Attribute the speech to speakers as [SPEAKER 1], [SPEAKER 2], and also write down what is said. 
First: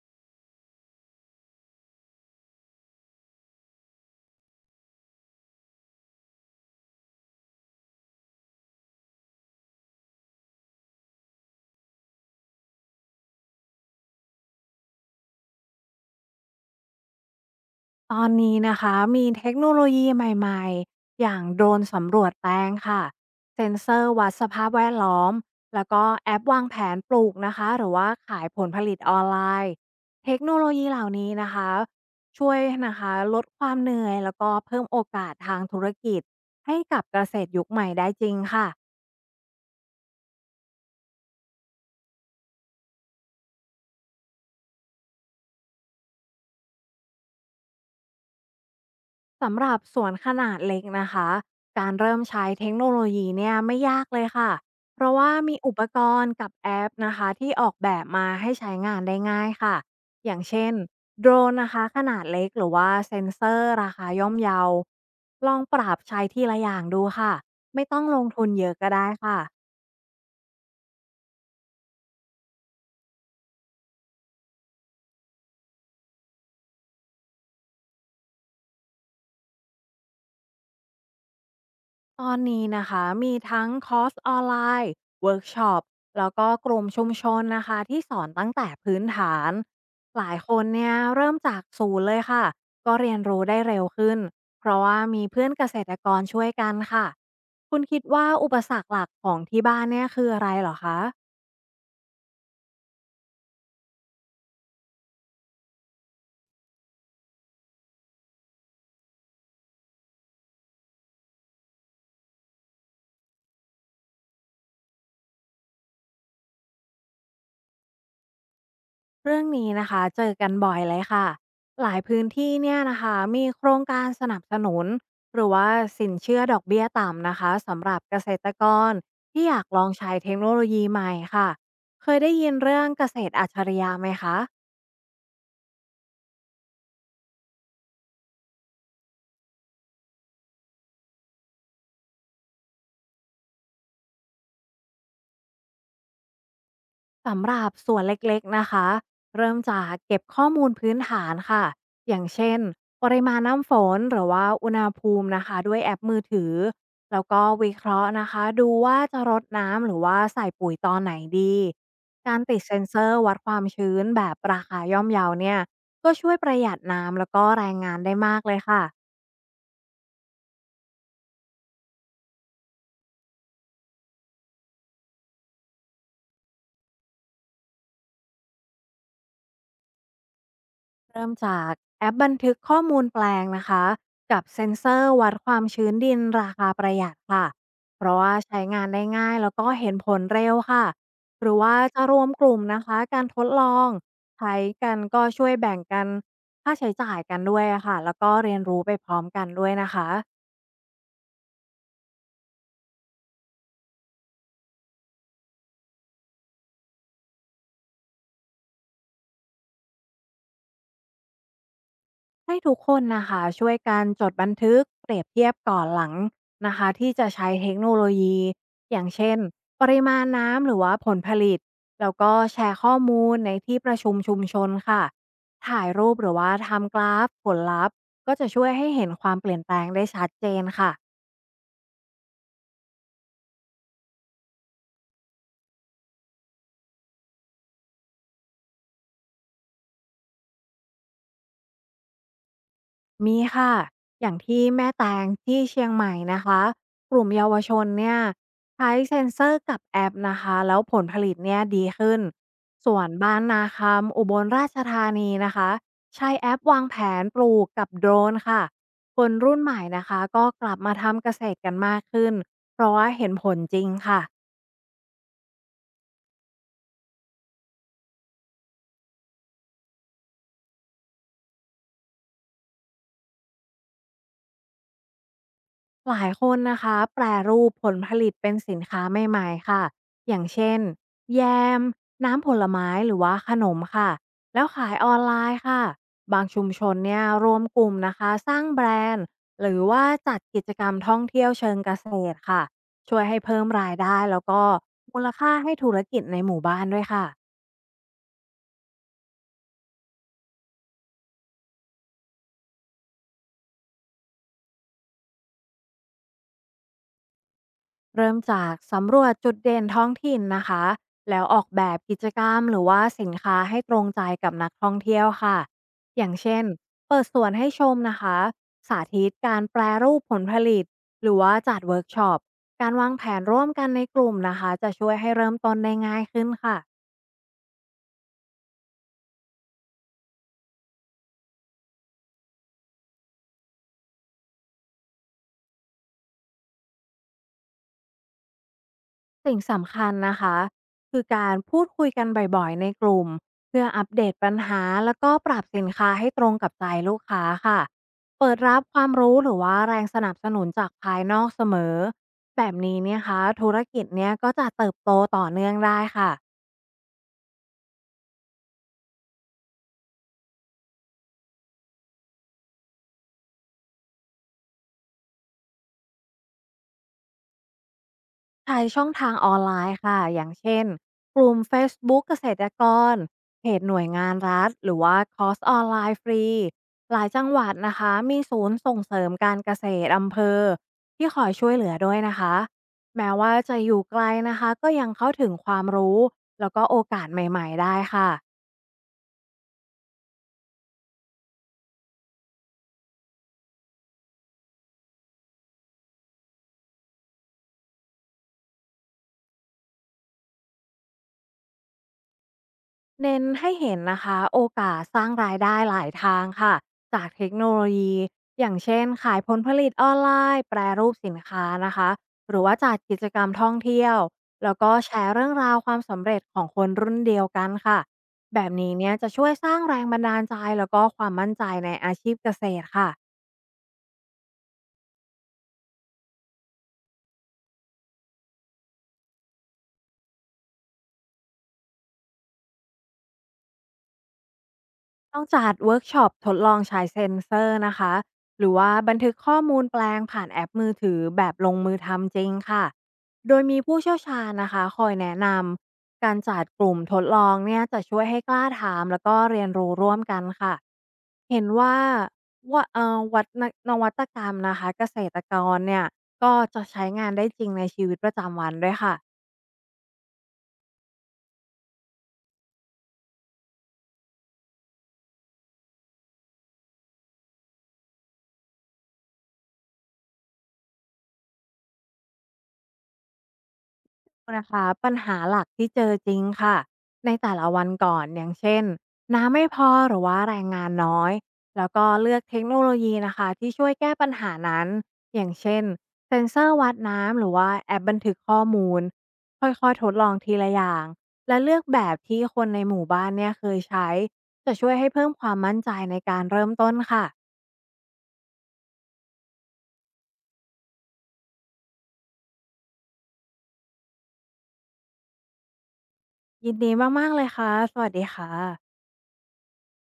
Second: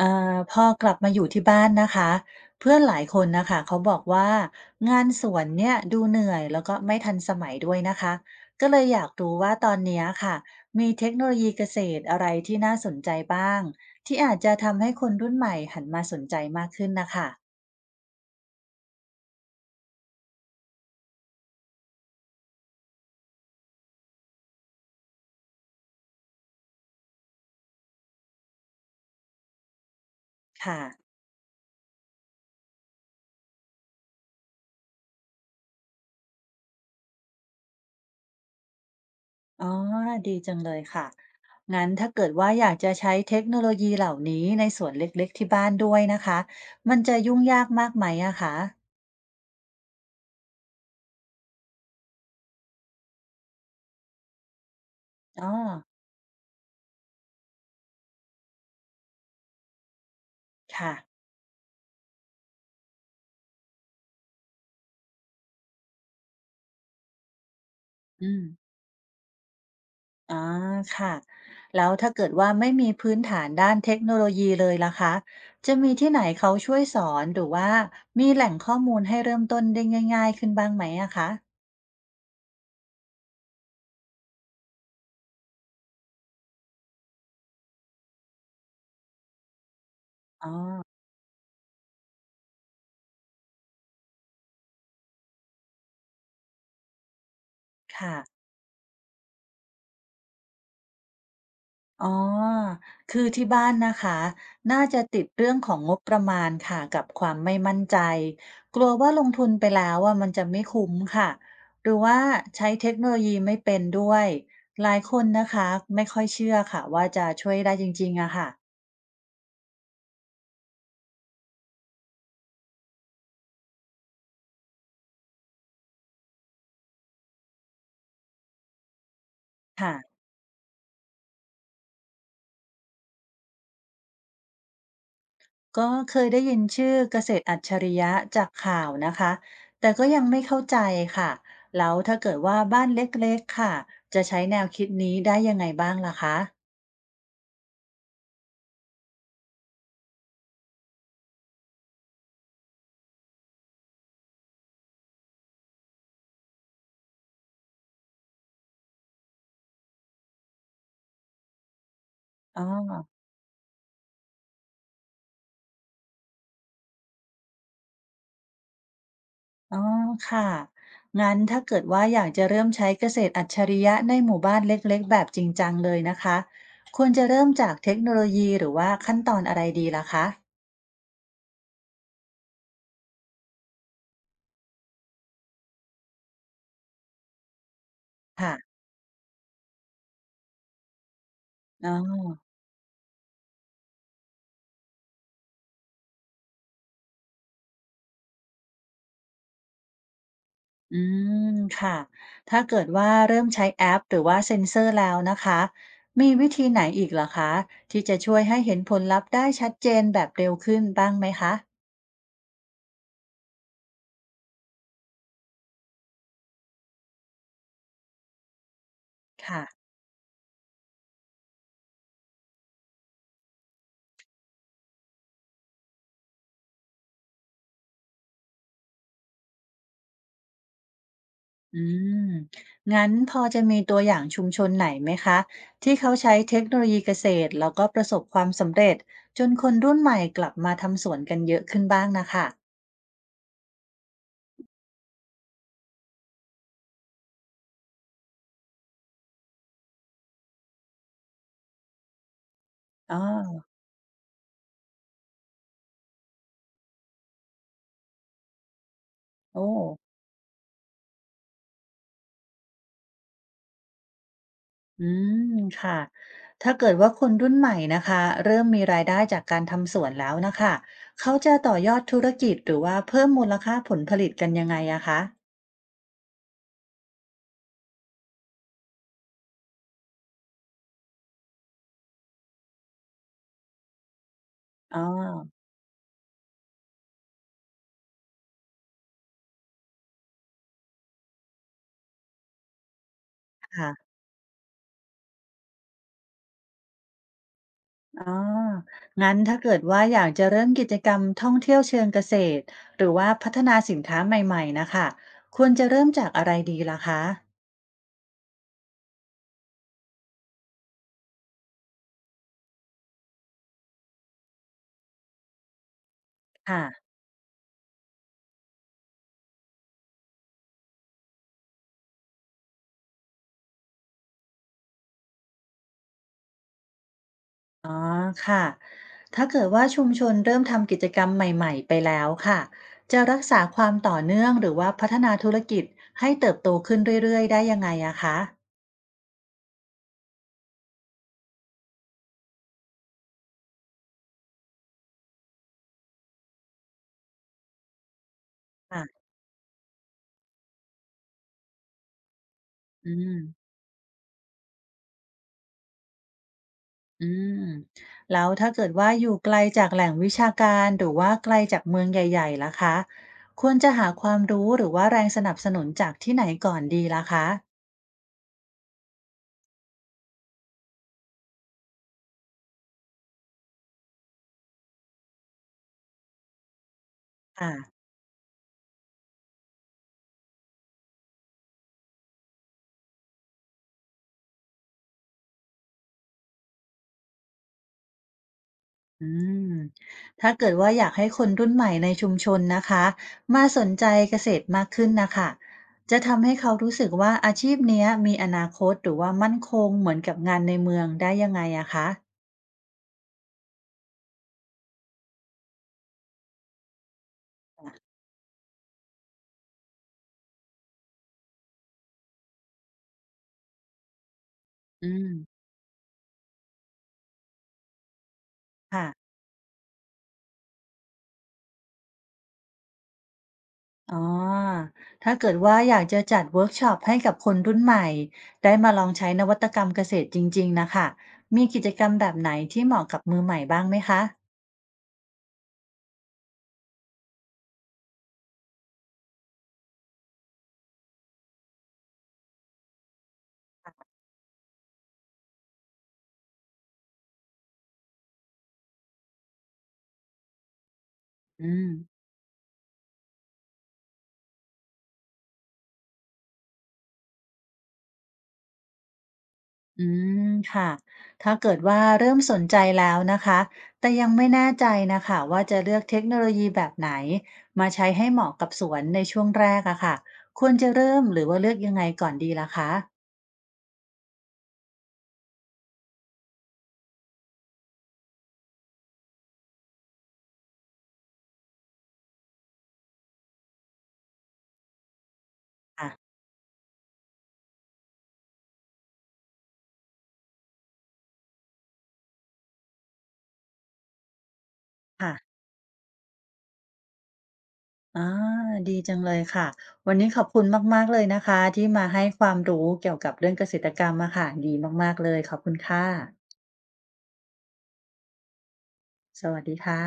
[SPEAKER 1] อ่พอกลับมาอยู่ที่บ้านนะคะเพื่อนหลายคนนะคะเขาบอกว่างานสวนเนี่ยดูเหนื่อยแล้วก็ไม่ทันสมัยด้วยนะคะก็เลยอยากรู้ว่าตอนเนี้ยค่ะมีเทคโนโลยีเกษตรอะไรที่น่าสนใจบ้างที่อาจจะทำให้คนรุ่นใหม่หันมาสนใจมากขึ้นนะคะ
[SPEAKER 2] ตอนนี้นะคะมีเทคโนโลยีใหม่ๆอย่างโดรนสำรวจแปลงค่ะเซ็นเซอร์วัดสภาพแวดล้อมแล้วก็แอปวางแผนปลูกนะคะหรือว่าขายผลผลิตออนไลน์เทคโนโล
[SPEAKER 1] ค่ะ
[SPEAKER 2] ยีเหล่านี้นะคะช่วยนะคะลดความเหนื่อยแล้วก็เพิ่มโอกาสทางธุรกิจให้กับเกษตรยุคใหม่ได้จริงค่ะ
[SPEAKER 1] อ๋อดีจังเลยค่ะงั้นถ้าเกิดว่าอยากจะใช้เทคโนโลยีเหล่านี้ในสวนเล็กๆที่บ้านด้วยนะคะมันจะยุ่งยากมากไหมอะคะ
[SPEAKER 2] สำหรับสวนขนาดเล็กนะคะ การเริ่มใช้เทคโนโลยีเนี่ยไม่ยากเลยค่ะ เพราะว่า
[SPEAKER 1] อ๋อ
[SPEAKER 2] มีอุปกรณ์กับแอปนะคะที่ออกแบบมาให้ใช้งานได้ง่ายค่ะ อย่างเช่น
[SPEAKER 1] ค่ะ
[SPEAKER 2] โดรนนะคะขนาดเล็กหรือว่าเซ็นเซอร์ราคาย่อมเยา ลองปรับใช้ทีละอย่างดูค่ะ ไม่ต้องลง
[SPEAKER 1] อืม
[SPEAKER 2] ทุนเยอะก็ได้ค่ะ
[SPEAKER 1] อาค่ะแล้วถ้าเกิดว่าไม่มีพื้นฐานด้านเทคโนโลยีเลยล่ะคะจะมีที่ไหนเขาช่วยสอนหรือว่ามีแหล่งข้อมูลให้เริ่มต้นได้ง่ายๆขึ้นบ้างไหมอะคะ
[SPEAKER 2] ตอนนี้นะคะมีทั้งคอร์สออนไลน์เวิร์กช็อปแล้วก็กลุ่มชุมชนนะคะที่สอนตั้งแต่พื้นฐานหลายคนเนี่ยเริ่มจากศูนย์เลยค่ะก็เรียนรู้ได้เร็วขึ้นเพราะว่ามีเพื่อนเกษตรกรช่วยกันค่ะคุณคิด
[SPEAKER 1] ค่ะ
[SPEAKER 2] ว่าอุปสรรคหลักของที่บ้านเนี่ยคืออะไรเหรอคะ
[SPEAKER 1] อ๋อคือที่บ้านนะคะน่าจะติดเรื่องของงบประมาณค่ะกับความไม่มั่นใจกลัวว่าลงทุนไปแล้วว่ามันจะไม่คุ้มค่ะหรือว่าใช้เทคโนโลยีไม่เป็นด้วยหลายคนนะคะไม่ค่อยเชื่อค่ะว่าจะช่วยได้จริงๆอะค่ะ
[SPEAKER 2] เรื่องนี้นะคะเจอกันบ่อยเลยค่ะหลายพื้นที่เนี่ยนะคะมีโครงการสนับสนุนหรือว่าสินเชื่อดอกเบี้ยต่ำนะคะสำหรับเกษตรกรที่อยากลอง
[SPEAKER 1] ค่ะ
[SPEAKER 2] ใช้เทคโนโลยีใหม่ค่ะเคยได้ยินเรื่องเกษตรอัจฉริยะไหมคะ
[SPEAKER 1] ก็เคยได้ยินชื่อเกษตรอัจฉริยะจากข่าวนะคะแต่ก็ยังไม่เข้าใจค่ะแล้วถ้าเกิดว่าบ้านเล็กๆค่ะจะใช้แนวคิดนี้ได้ยังไงบ้างล่ะคะ
[SPEAKER 2] สำหรับส่วนเล็กๆนะคะ เริ่มจากเก็บข้อมูลพื้นฐานค่ะ อย่างเช่นปริมาณน้ำฝนหรือว่าอุณหภูมินะคะด้วยแอปมือถือแล้วก็วิเคราะห์นะคะดูว่าจะรดน้ำหรือว่าใส่ปุ๋ยตอนไหนดี การติ
[SPEAKER 1] อ๋
[SPEAKER 2] ด
[SPEAKER 1] อ
[SPEAKER 2] เซ็นเซอร์วัดความชื้นแบบราคาย่อมเยาเนี่ยก็ช่วยประหยัดน้ำแล้วก็แรงงานได้มากเลยค่ะ
[SPEAKER 1] อ๋อค่ะงั้นถ้าเกิดว่าอยากจะเริ่มใช้เกษตรอัจฉริยะในหมู่บ้านเล็กๆแบบจริงจังเลยนะคะควรจะเริ่มจากเทคโนโลยีหรือว่าขั้นตอนอะไรดีล่ะคะ
[SPEAKER 2] เริ่มจากแอปบันทึกข้อมูลแปลงนะคะกับเซ็นเซอร์วัดความชื้นดินราคาประหยัดค่ะเพราะว่า
[SPEAKER 1] ค่ะ
[SPEAKER 2] ใช้งานได้ง่ายแล้วก็เห็นผลเร็วค่ะหรือว่า
[SPEAKER 1] อ๋อ
[SPEAKER 2] จะรวมกลุ่มนะคะการทดลองใช้กันก็ช่วยแบ่งกันค่าใช้จ่ายกันด้วยอะค่ะแล้วก็เรียนรู้ไปพร้อมกันด้วยนะคะ
[SPEAKER 1] อืมค่ะ ถ้าเกิดว่าเริ่มใช้แอปหรือว่าเซ็นเซอร์แล้วนะคะ มีวิธีไหนอีกเหรอคะที่จะช่วยให้เห็นผลลัพธ์ได้ชัดเจนแบบเร็วขึ้นบ้างไหมคะ
[SPEAKER 2] ให้ทุกคนนะคะช่วยกันจดบันทึกเปรียบเทียบก่อนหลังนะคะที่จะใช้เทคโนโลยีอย่างเช่น
[SPEAKER 1] ค่ะ
[SPEAKER 2] ปริมาณน้ำหรือว่าผลผลิตแล้วก็แชร์ข้อมูลในที่ประชุมชุมชนค่ะถ่ายรูปหรือว่าทำกราฟผลลัพธ์ก็จะช่วยให้เห็นความเปลี่ยนแปลงได้ชัดเจนค่ะ
[SPEAKER 1] อืมงั้นพอจะมีตัวอย่างชุมชนไหนไหมคะที่เขาใช้เทคโนโลยีเกษตรแล้วก็ประสบความสำเร็จจนคนรุ่นใหม่กลับมาทำสวนกันเยอะขึ้นบ้างนะคะ
[SPEAKER 2] มีค่ะ อย่างที่แม่แตงที่เชียงใหม่นะคะกลุ่มเยาวชนเนี่ยใช้เซ็นเซอร์กับแอปนะคะ แล้วผลผลิตเนี่ยดีขึ้น ส่วน
[SPEAKER 1] อ๋
[SPEAKER 2] บ้าน
[SPEAKER 1] อ
[SPEAKER 2] นาคำอุบลราชธานีนะคะใช้แอปวางแผนปลูกกับโดรนค่ะ คนรุ่น
[SPEAKER 1] โอ้
[SPEAKER 2] ใหม่นะคะก็กลับมาทำเกษตรกันมากขึ้น เพราะว่าเห็นผลจริงค่ะ
[SPEAKER 1] อืมค่ะถ้าเกิดว่าคนรุ่นใหม่นะคะเริ่มมีรายได้จากการทำสวนแล้วนะคะเขาจะต่อยอดธุรกิจหรือว่าเพิ่มมูลค่าผลผลิตกันยังไงอะคะ
[SPEAKER 2] หลายคนนะคะแปรรูปผลผลิตเป็นสินค้าใหม่ๆค่ะอย่างเช่นแยมน้ำผลไม้หรือว่าขนมค่ะแล้วขาย
[SPEAKER 1] อ๋อ
[SPEAKER 2] ออนไลน์ค่ะบางชุมชนเนี่ยรวมกลุ่มนะคะสร้างแบรนด์หรือว่าจัดกิจกรรมท่องเที่ยวเชิงเกษตรค่ะช่วยให้เพิ่ม
[SPEAKER 1] ค่ะ
[SPEAKER 2] รายได้แล้วก็มูลค่าให้ธุรกิจในหมู่บ้านด้วยค่ะ
[SPEAKER 1] อ๋องั้นถ้าเกิดว่าอยากจะเริ่มกิจกรรมท่องเที่ยวเชิงเกษตรหรือว่าพัฒนาสินค้าใหม่ๆนะคะควรจะเริ่มจากอะไรดีล่ะคะ
[SPEAKER 2] เริ่มจากสำรวจจุดเด่นท้องถิ่นนะคะแล้วออกแบบกิจกรรมหรือว่าสินค้าให้ตรงใจกับนักท่องเที่ยวค่ะอย่างเช่น
[SPEAKER 1] ค่ะ
[SPEAKER 2] เปิดสวนให้ชมนะคะสาธิตการแปรรูปผลผลิตหรือว่าจัดเวิร์กช็อปการวางแผนร่วมกันในกลุ่มนะคะจะช่วยให้เริ่มต้นได้ง่ายขึ้นค่ะ
[SPEAKER 1] อ๋อค่ะถ้าเกิดว่าชุมชนเริ่มทำกิจกรรมใหม่ๆไปแล้วค่ะจะรักษาความต่อเนื่องหรือว่าพัฒนาธุรกิจให้เติบโตขึ้นเรื่อยๆได้ยังไงอะคะ
[SPEAKER 2] สิ่งสำคัญนะคะคือการพูดคุยกันบ่อยๆในกลุ่มเพื่ออัปเดตปัญหาแล้วก็ปรับสินค้าให้ตรงกับใจลูกค้าค่ะเปิดรับความ
[SPEAKER 1] ค่ะ
[SPEAKER 2] รู้หรือว่าแรงสนับสนุนจากภายนอกเสมอแบบนี้
[SPEAKER 1] อื
[SPEAKER 2] เนี่ย
[SPEAKER 1] ม
[SPEAKER 2] คะธุรกิจเนี่ยก็จะเติบโตต่อเนื่องได้ค่ะ
[SPEAKER 1] อืมแล้วถ้าเกิดว่าอยู่ไกลจากแหล่งวิชาการหรือว่าไกลจากเมืองใหญ่ๆล่ะคะควรจะหาความรู้หรือว่าแรงสนับสนุนจากที่ไหนก่อนดีล่ะคะ
[SPEAKER 2] ใช้ช่องทางออนไลน์ค่ะ อย่างเช่นกลุ่มเฟซบุ๊กเกษตรกรเพจหน่วยงานรัฐหรือว่าคอร์สออนไลน์ฟรีหลายจังหวั
[SPEAKER 1] ค่ะ
[SPEAKER 2] ดนะคะมีศูนย์ส่งเสริมการเกษตรอำเภอที่คอยช่วยเหลือด้วยนะคะแม้ว่าจะอยู่ไกลนะคะก็ยังเข้าถึงความรู้แล้วก็โอกาสใหม่ๆได้ค่ะ
[SPEAKER 1] อืมถ้าเกิดว่าอยากให้คนรุ่นใหม่ในชุมชนนะคะมาสนใจเกษตรมากขึ้นนะคะจะทำให้เขารู้สึกว่าอาชีพเนี้ยมีอนาคตหรือว่ามั่นคงเหมือนกับงานในเมืองได้ยังไงอะคะ
[SPEAKER 2] เน้นให้เห็นนะคะโอกาสสร้างรายได้หลายทางค่ะจากเทคโนโลยีอย่างเช่นขายผลผลิตออนไลน์แปรรูปสินค้านะคะหรือว่าจัดกิจกรรมท่องเที่ยวแล้วก็แช
[SPEAKER 1] อืม
[SPEAKER 2] ร์เรื่องราวความสำเร็จของคนรุ่นเดียวกันค่ะแบบนี้
[SPEAKER 1] ค่ะ
[SPEAKER 2] เนี่ยจะช่วยสร้างแรงบันดาลใจแล้วก็ความมั่นใจในอาชีพเกษตรค่ะ
[SPEAKER 1] อ๋อถ้าเกิดว่าอยากจะจัดเวิร์กช็อปให้กับคนรุ่นใหม่ได้มาลองใช้นวัตกรรมเกษตรจริงๆนะคะมีกิจกรรมแบบไหนที่เหมาะกับมือใหม่บ้างไหมคะ
[SPEAKER 2] ต้องจัดเวิร์กช็อปทดลองใช้เซ็นเซอร์นะคะหรือว่าบันทึกข้อมูลแปลงผ่านแอปมือถือแบบลงมือทำจริงค่ะโดยมีผู้เชี่ยวชาญนะคะคอยแนะนำการจัดกลุ่มทดลองเนี่ยจะช่วยให้กล้าถามแล้วก็เรียนรู้ร่วมกันค่ะเห็น
[SPEAKER 1] อืม
[SPEAKER 2] ว่าว่าเอ่อวัดนนวัตกรรมนะคะเกษตรกรเนี่ยก็จะใช้งานได้จริงในชีวิตประจำวันด้วยค่ะ
[SPEAKER 1] อืมค่ะถ้าเกิดว่าเริ่มสนใจแล้วนะคะแต่ยังไม่แน่ใจนะคะว่าจะเลือกเทคโนโลยีแบบไหนมาใช้ให้เหมาะกับสวนในช่วงแรกอะค่ะควรจะเริ่มหรือว่าเลือกยังไงก่อนดีล่ะคะ
[SPEAKER 2] นะคะปัญหาหลักที่เจอจริงค่ะในแต่ละวันก่อนอย่างเช่นน้ำไม่พอหรือว่าแรงงานน้อยแล้วก็เลือกเทคโนโลยีนะคะที่ช่วยแก้ปัญหานั้นอย่างเช่น
[SPEAKER 1] อ่ะ
[SPEAKER 2] เซ็นเซอร์วัดน้ำหรือว่าแอปบันทึกข้อมูลค่อยๆทดลองทีละอย่างและเลือกแบบที่คนในหมู่บ้านเนี่ยเคยใช้จะช่วยให้เพิ่ม
[SPEAKER 1] ค่ะ
[SPEAKER 2] ความมั่นใจในการเริ่มต้นค่ะ
[SPEAKER 1] อ่าดีจังเลยค่ะวันนี้ขอบคุณมากๆเลยนะคะที่มาให้ความรู้เกี่ยวกับเรื่องเกษตรกรรมอะค่ะดีมากๆเลยขอบคุณค่ะ
[SPEAKER 2] ยินดีมากๆเลยค่ะสวัสดีค่ะ
[SPEAKER 1] สวัสดีค่ะ